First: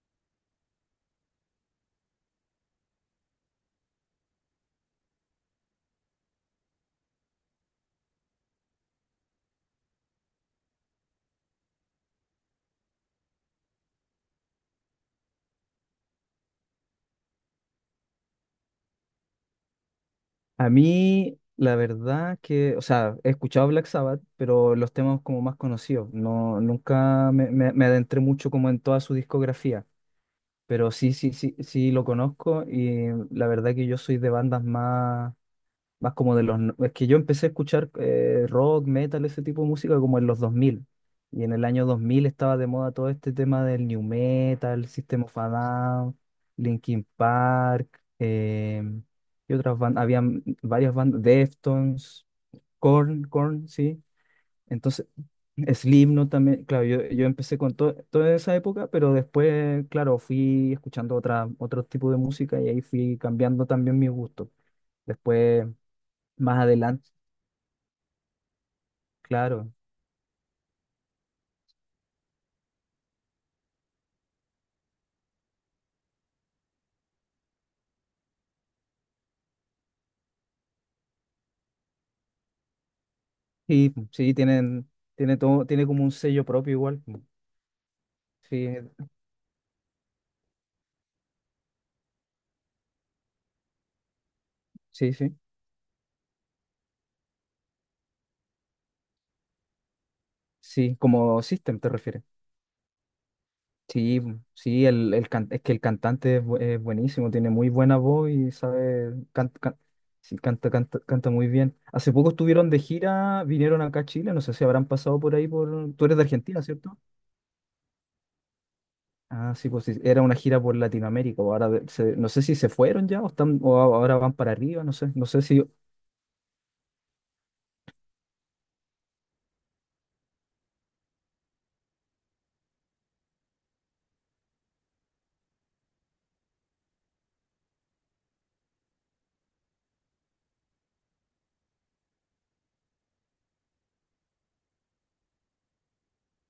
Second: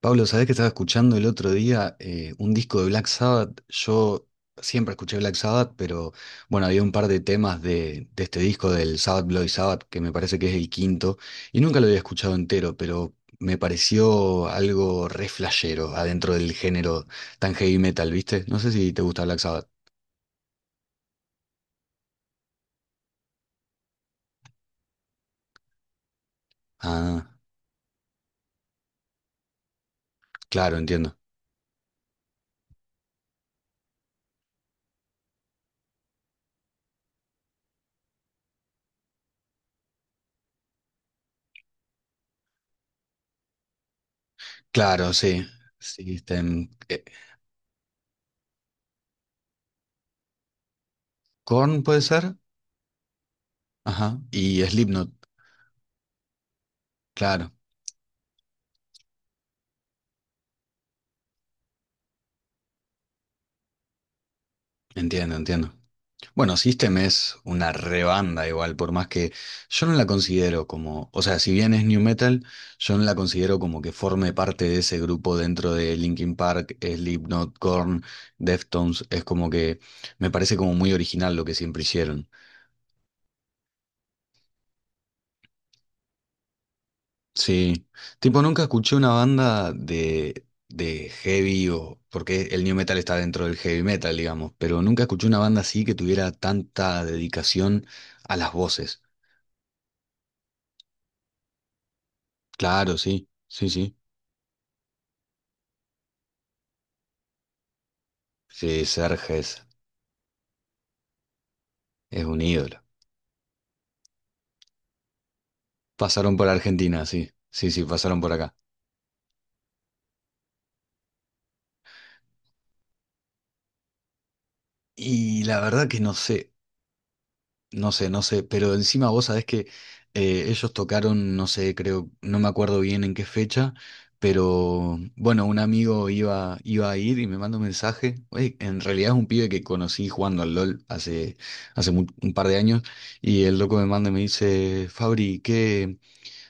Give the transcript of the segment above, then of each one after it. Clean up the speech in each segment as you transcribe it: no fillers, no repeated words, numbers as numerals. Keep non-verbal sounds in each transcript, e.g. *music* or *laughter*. Pablo, ¿sabés que estaba escuchando el otro día un disco de Black Sabbath? Yo siempre escuché Black Sabbath, pero bueno, había un par de temas de este disco del Sabbath Bloody Sabbath, que me parece que es el quinto, y nunca lo había escuchado entero, pero me pareció algo re flashero adentro del género tan heavy metal, ¿viste? No sé si te gusta Black Sabbath. A mí, la verdad que, o sea, he escuchado Black Sabbath, pero los temas como más conocidos. No, Ah, nunca me adentré mucho como en toda su discografía, claro, pero sí, entiendo. sí, sí, sí lo conozco y la verdad que yo soy de bandas más... Más como de los... Es que yo empecé a escuchar rock, metal, ese tipo de música como en los 2000. Y en el año 2000 estaba de moda todo este tema del new metal: Claro, System of sí. a Sí, Down, este, Linkin Park, y otras bandas. Habían varias bandas, Korn puede Deftones, ser. Korn, Korn, sí. Ajá. Y Entonces, Slipknot, *clears throat* Slipknot también. Claro, yo claro. empecé con toda esa época, pero después, claro, fui escuchando otro tipo de música y ahí fui cambiando también mis gustos. Entiendo, Después entiendo. Bueno, más System adelante. es una rebanda igual, por más que Claro, yo no la considero como, o sea, si bien es new metal, yo no la considero como que forme parte de ese grupo dentro de Linkin Park, Slipknot, Korn, Deftones, es como que me parece como muy original lo que siempre hicieron. sí, sí, tiene todo, tiene como un sello propio igual. Mm, Sí, tipo nunca Sí, escuché una banda de heavy o, porque el new metal está dentro del heavy metal, digamos, pero nunca sí, escuché sí. una banda así que tuviera tanta dedicación a las voces. Sí, como System te refieres. Claro, sí, sí, sí. Sí, mm, sí, es que el cantante es buenísimo, tiene muy buena voz y Sí, sabe, Serge es, canta, sí, canta, canta, canta muy bien. Hace es poco un estuvieron de ídolo. gira, vinieron acá a Chile, no sé si habrán pasado por ahí por. Tú eres de Pasaron por Argentina, ¿cierto? Argentina, sí, sí, sí, pasaron por acá. Ah, sí, pues sí, era una gira por Latinoamérica, o ahora no sé si se fueron ya o están, o ahora van para arriba, no sé, no sé Y la si. verdad que no sé, no sé, no sé, pero encima vos sabés que ellos tocaron, no sé, creo, no me acuerdo bien en qué fecha, pero bueno, un amigo iba a ir y me manda un mensaje. Oye, en realidad es un pibe que conocí jugando al LOL hace, un par de años y el loco me manda y me dice, Fabri, ¿qué?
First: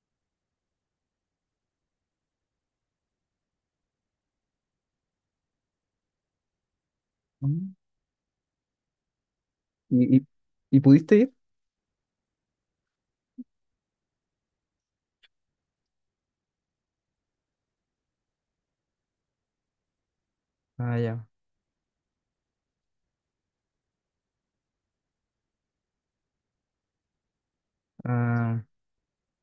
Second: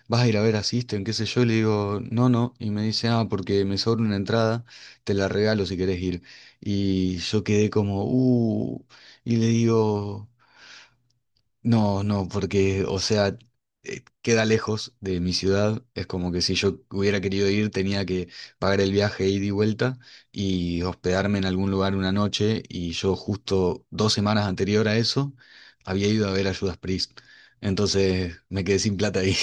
Vas a ir a ver a System, qué sé yo, y le digo, no, no, y me dice, ah, porque me sobra una entrada, te la regalo si querés ir. Y yo quedé Mm. como, y le ¿Y, y- digo, ¿Y pudiste ir? no, no, porque, o sea, queda lejos de mi ciudad, es como que si yo hubiera querido ir, tenía que pagar el viaje ida y vuelta y Ah, ya. hospedarme en algún lugar una noche, y yo justo 2 semanas anterior a eso había ido a ver a Judas Priest. Entonces Ah, me quedé sin plata ahí.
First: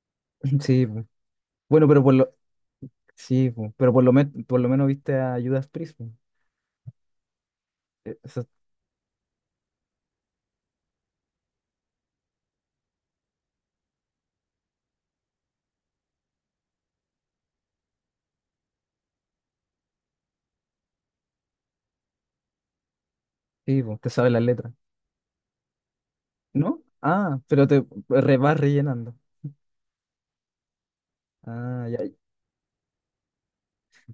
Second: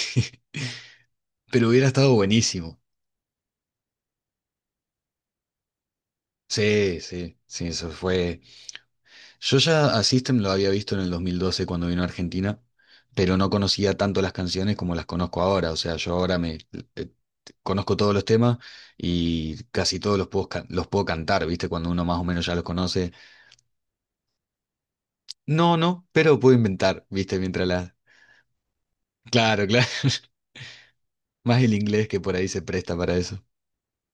*laughs* *laughs* sí, po. Pero hubiera Bueno, pero estado buenísimo. sí, po. Pero por lo menos viste a Judas Priest, po. Sí, sí, sí, eso Eh, fue. Eso, Yo ya a System lo había visto en el 2012 cuando vino a Argentina, pero no conocía tanto las canciones como las conozco ahora. O sea, yo ahora me eh, conozco todos los temas y casi todos los puedo, los puedo cantar, ¿viste? Cuando uno más o menos ya los conoce. sí, po, te sabes las letras. No, no, pero puedo ¿No? inventar, ¿viste? Ah, Mientras pero la. Vas rellenando. Claro, claro. *laughs* Más el Ah, ya. inglés que por ahí se presta para eso.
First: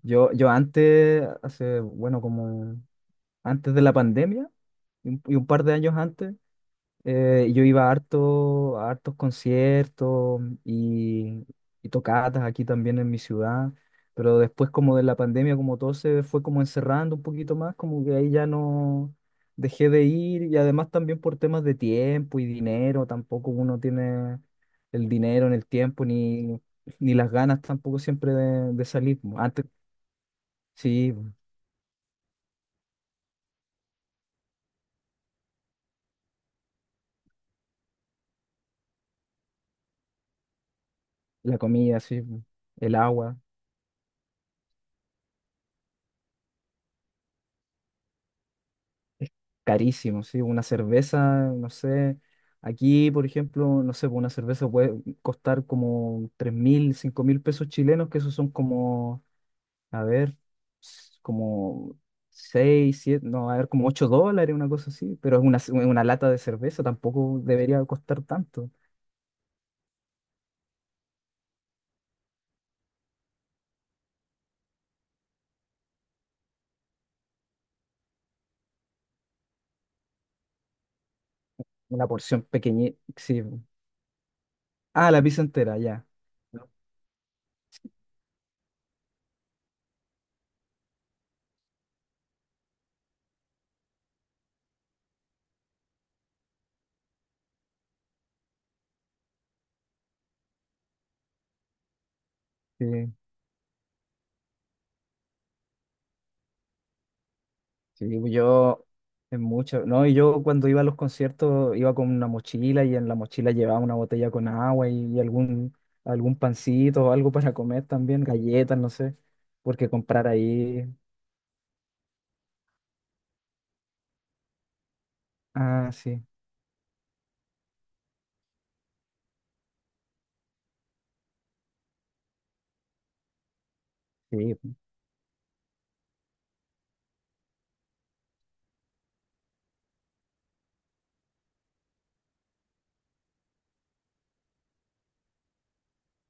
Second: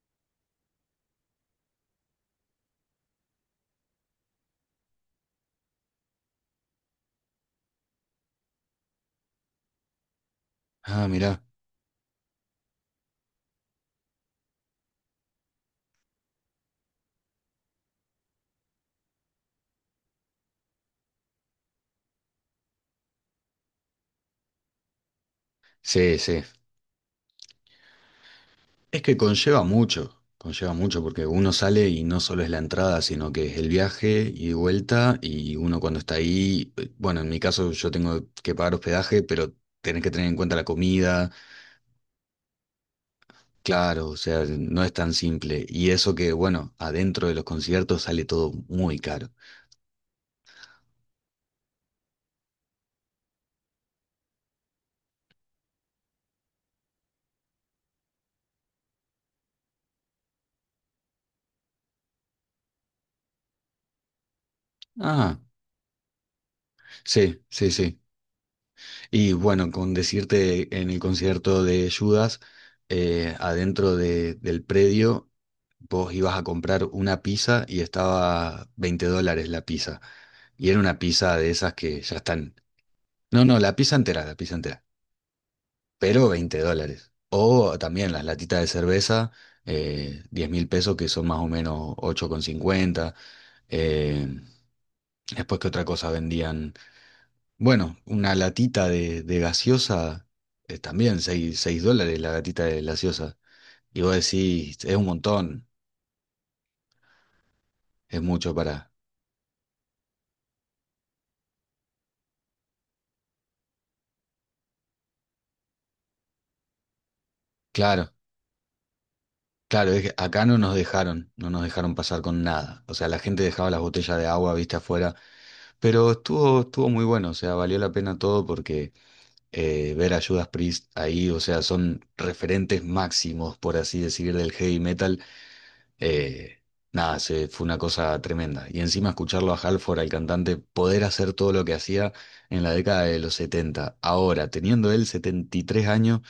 Yo antes, hace, bueno, como antes de la pandemia y un par de años antes, yo iba a hartos conciertos Ah, mirá. y tocatas aquí también en mi ciudad, pero después como de la pandemia, como todo se fue como encerrando un poquito más, como que ahí ya no dejé de ir y además también por temas de tiempo y dinero, tampoco uno tiene el dinero en el tiempo Sí, sí. ni las ganas tampoco siempre de Es que salir. Antes conlleva mucho sí, porque uno sale y no solo es la entrada, sino que es el viaje y vuelta y uno cuando está ahí, bueno, en mi caso yo tengo que pagar hospedaje, pero tenés que tener en cuenta la comida, la comida, sí, el agua. claro, o sea, no es tan simple. Y eso que, bueno, adentro de los conciertos sale todo muy caro. Carísimo, sí, una cerveza, no sé, aquí, por ejemplo, no sé, pues una cerveza puede costar como 3.000, 5.000 pesos chilenos, que esos son como, a ver, como 6, 7, no, a ver, como $8, una cosa así, pero Ah, es una lata de cerveza, tampoco sí, sí, debería sí. costar tanto, Y bueno, con decirte en el concierto de Judas, adentro del predio, vos ibas a comprar una pizza y estaba 20 dólares la pizza. Y era una pizza de esas que una ya porción están. pequeña, sí. No, no, la pizza entera, la pizza entera. Ah, la pizza entera, ya. Pero veinte ¿No? dólares. O también las latitas de cerveza, 10 mil pesos, que son más o menos 8,50. Eh, después, ¿qué otra cosa vendían? Bueno, una latita de gaseosa, también seis dólares la latita de Sí. gaseosa. Y vos decís, es un montón, es Sí, pues, mucho yo para... es mucho, ¿no? Y yo cuando iba a los conciertos iba con una mochila, y en la mochila llevaba una botella con agua y algún pancito o algo para comer Claro, también, galletas, no sé, porque claro, es que comprar acá no nos ahí, dejaron, no nos dejaron pasar con nada. O sea, la gente dejaba las botellas de agua, viste, afuera. ah, Pero sí, estuvo muy bueno, o sea, valió la pena todo porque ver a Judas Priest ahí, o sea, son referentes máximos, por así decir, del sí, heavy metal. Eh, nada, fue una cosa tremenda. Y encima escucharlo a Halford, al cantante, poder hacer todo lo que hacía en la década de los setenta. Ahora, teniendo él 73 años,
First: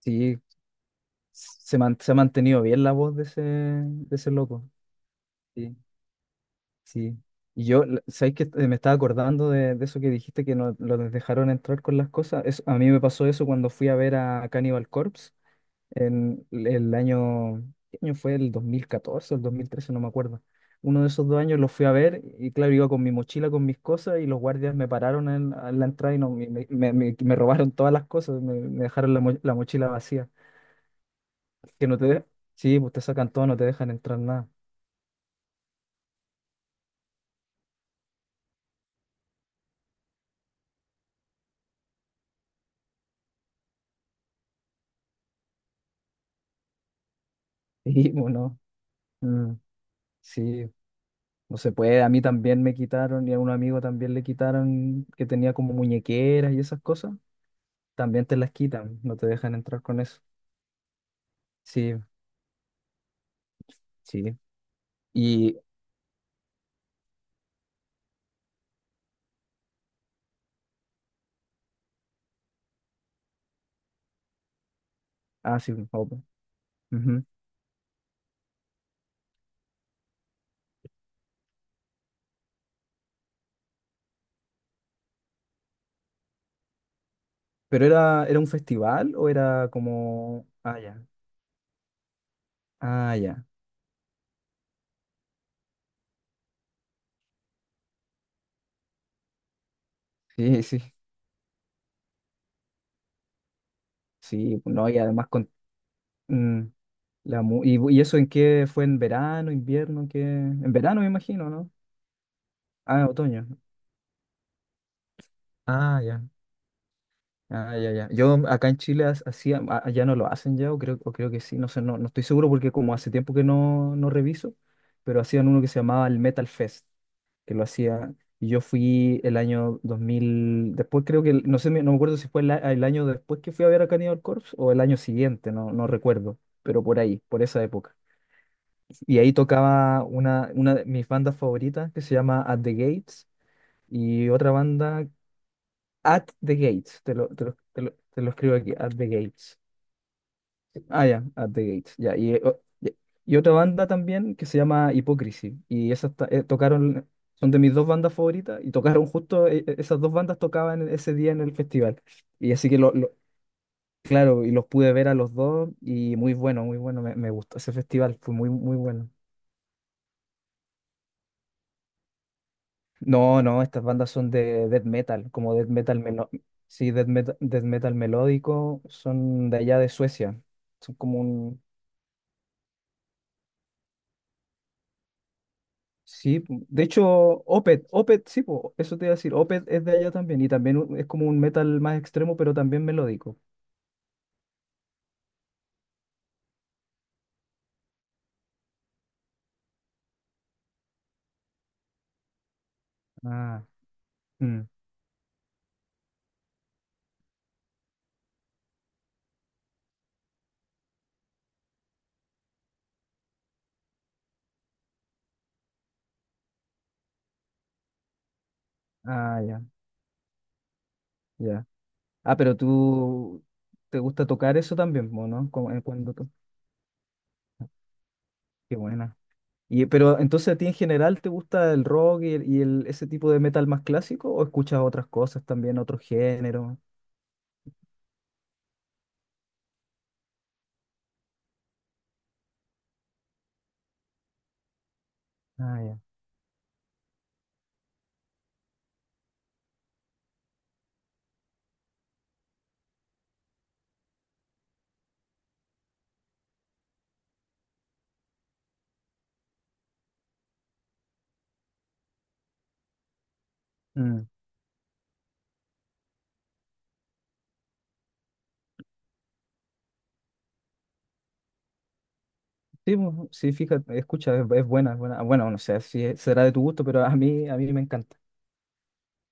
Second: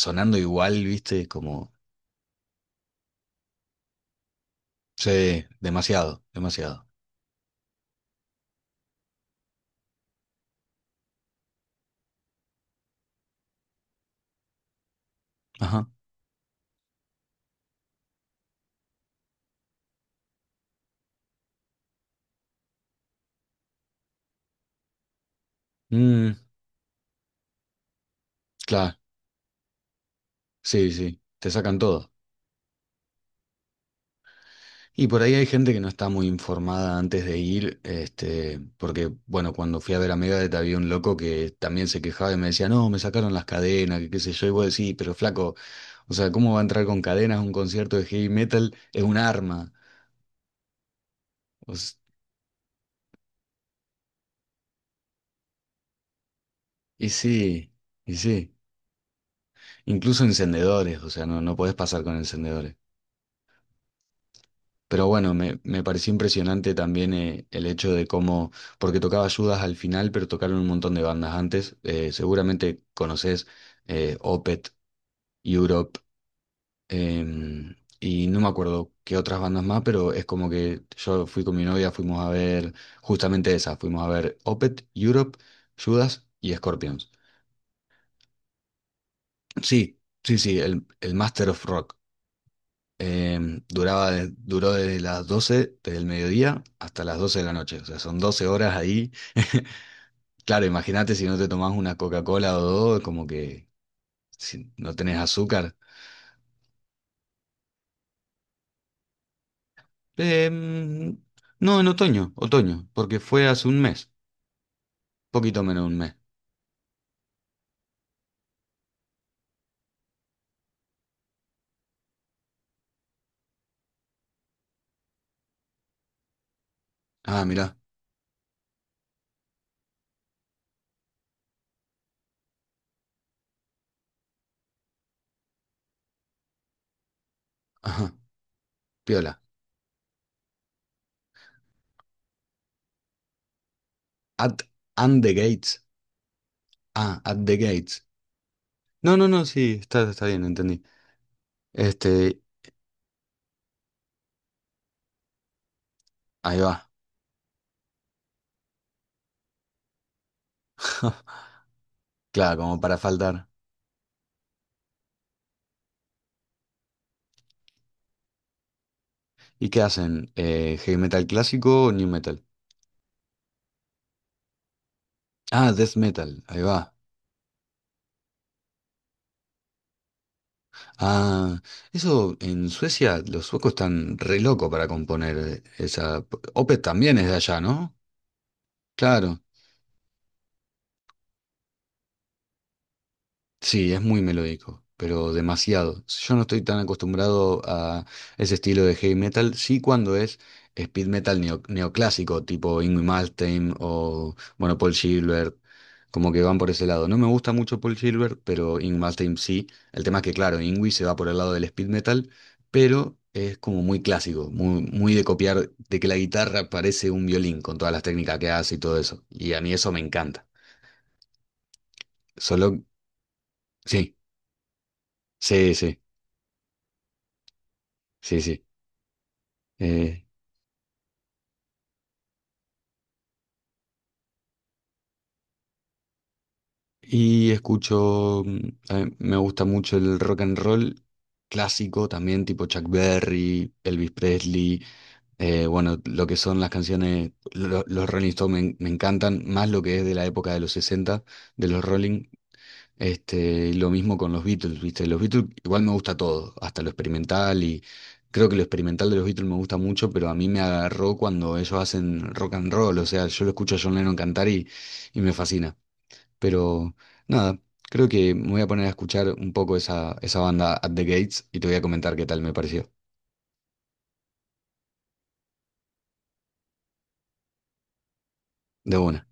sí, igual, viste, como, se ha mantenido bien la voz de ese, loco, sí, sí, demasiado, demasiado. sí. Y yo, ¿sabes qué? Me estaba acordando de eso que dijiste, que no los dejaron entrar con las cosas. A mí me pasó eso cuando fui a ver a Cannibal Corpse, Ajá. en el año, ¿qué año fue? El 2014 o el 2013, no me acuerdo. Uno de esos dos años los fui a ver y claro, iba con mi mochila, con mis cosas, y los guardias me pararon a la entrada y no, Mm, me robaron todas las cosas, me claro, dejaron la mochila vacía. sí, sí, te sacan Que no te todo. de- Sí, pues te sacan todo, no te dejan entrar nada. *laughs* Y por ahí hay gente que no está muy informada antes de ir, este, porque, bueno, cuando fui a ver a Megadeth había un loco que también se quejaba y me decía, no, me sacaron las cadenas, que qué sé yo, y vos decís, pero flaco, o sea, ¿cómo va a entrar con cadenas a un concierto de Sí, heavy bueno. metal? Es un Mm, arma. sí, no O se s- puede. A mí también me quitaron, y a un amigo también le quitaron, que tenía como muñequeras y esas y cosas. sí, y También te las sí. quitan, no te dejan entrar con eso. Incluso encendedores, o sea, no, no podés Sí, pasar con encendedores. sí. Pero bueno, Y, me pareció impresionante también el hecho de cómo, porque tocaba Judas al final, pero tocaron un montón de bandas antes. Seguramente conoces Opeth, ah, sí, Europe, Open. Ujú. Y no me acuerdo qué otras bandas más, pero es como que yo fui con mi novia, fuimos a ver justamente esa, fuimos a ver Opeth, Europe, Judas y Scorpions. ¿Pero era un festival o era Sí, sí, como? sí, Ah, el, ya. el Master of Rock. Ah, ya. Duraba, duró desde las 12 del mediodía hasta las 12 de la noche. O sea, son 12 horas ahí. *laughs* Sí, Claro, sí, imagínate si no te tomás una Coca-Cola o dos, como que sí. si No, no y tenés además con. azúcar. Mm, la mu- y, ¿Y eso en qué fue? ¿En verano, invierno? ¿Qué? En verano me Em, imagino, ¿no? no, en otoño, otoño, Ah, porque otoño. fue hace un mes, poquito menos de un Ah, mes. ya. Ah, ya, ya. Yo acá en Chile hacía, allá no lo hacen ya, o creo que sí, no sé, no estoy seguro porque como hace tiempo que no reviso, pero hacían uno que se llamaba el Metal Fest, Ah, que lo mirá, hacía. Y yo fui el año 2000 después, creo que, no sé, no me acuerdo si fue el año después que fui a ver a Cannibal Corpse o el año siguiente, no recuerdo, pero por ahí, por esa época. ajá, Y ahí piola. tocaba una de mis bandas favoritas, que se llama At the Gates, y otra At banda, and the gates. At the Gates, te Ah, lo, at te the lo, te lo, gates. te lo escribo aquí, At the No, no, no, Gates. sí, está, está bien, entendí. Ah, ya, At the Gates. Ya. Este, Ya. Y otra banda también que se llama Hypocrisy. Y esas ahí va. tocaron, son de mis dos bandas favoritas. Y tocaron justo, esas dos bandas tocaban ese día en *laughs* el festival. Y Claro, así que como para faltar. claro, y los pude ver a los dos. Y muy bueno, muy bueno. Me gustó ese festival, fue muy, muy bueno. ¿Y qué hacen? ¿Heavy metal clásico o new metal? No, no, estas bandas son de death metal, como death Ah, death metal melo, metal, ahí sí, va. death metal melódico, son de allá de Suecia. Son como Ah, un. eso en Suecia los suecos están re locos para componer esa. Sí, Opeth de hecho, también es de allá, Opeth, ¿no? Opeth, sí, po, eso te iba a decir, Claro. Opeth es de allá también y también es como un metal más extremo, pero también melódico. Sí, es muy melódico, pero demasiado. Yo no estoy tan acostumbrado a ese estilo de heavy metal. Sí, cuando es speed metal neoclásico, tipo Ingrid Ah, Malmsteen o, mm, bueno, Paul Gilbert, como que van por ese lado. No me gusta mucho Paul Gilbert, pero Ingrid Malmsteen sí. El tema es que, claro, Ingrid se va por el lado del speed metal, pero es como muy clásico, muy, muy de copiar, de que la guitarra parece un violín con todas las técnicas que hace y todo eso. ah, Y a ya, mí eso me encanta. ya. Ah, pero Solo, tú te sí, gusta tocar eso también, po, ¿no? Como, sí, sí, cuando to. sí, sí. Qué buena. Pero Eh, entonces a ti en general te gusta el rock ese tipo de metal más clásico, o escuchas otras cosas también, otros géneros? y escucho, mm, a mí me gusta mucho el rock and roll clásico también, tipo Chuck Berry, Elvis Presley, Ah, ya. bueno, lo que son las canciones, los Rolling Stones me encantan, más lo que es de la época de los 60 de los Rolling, este, y lo mismo con los Beatles, ¿viste? Los Beatles igual me gusta todo, hasta lo experimental y creo que lo experimental de los Beatles me gusta mucho, pero a mí me agarró cuando ellos hacen rock and roll, o sea, yo lo escucho a John Lennon Mm. cantar y me fascina. Pero nada, creo que me voy a poner a escuchar un poco esa banda At the Gates y te voy a comentar qué tal me pareció. Sí, po, sí, fíjate, escucha, es buena, es buena. Bueno, no sé si será de tu gusto, pero a mí me encanta. De una.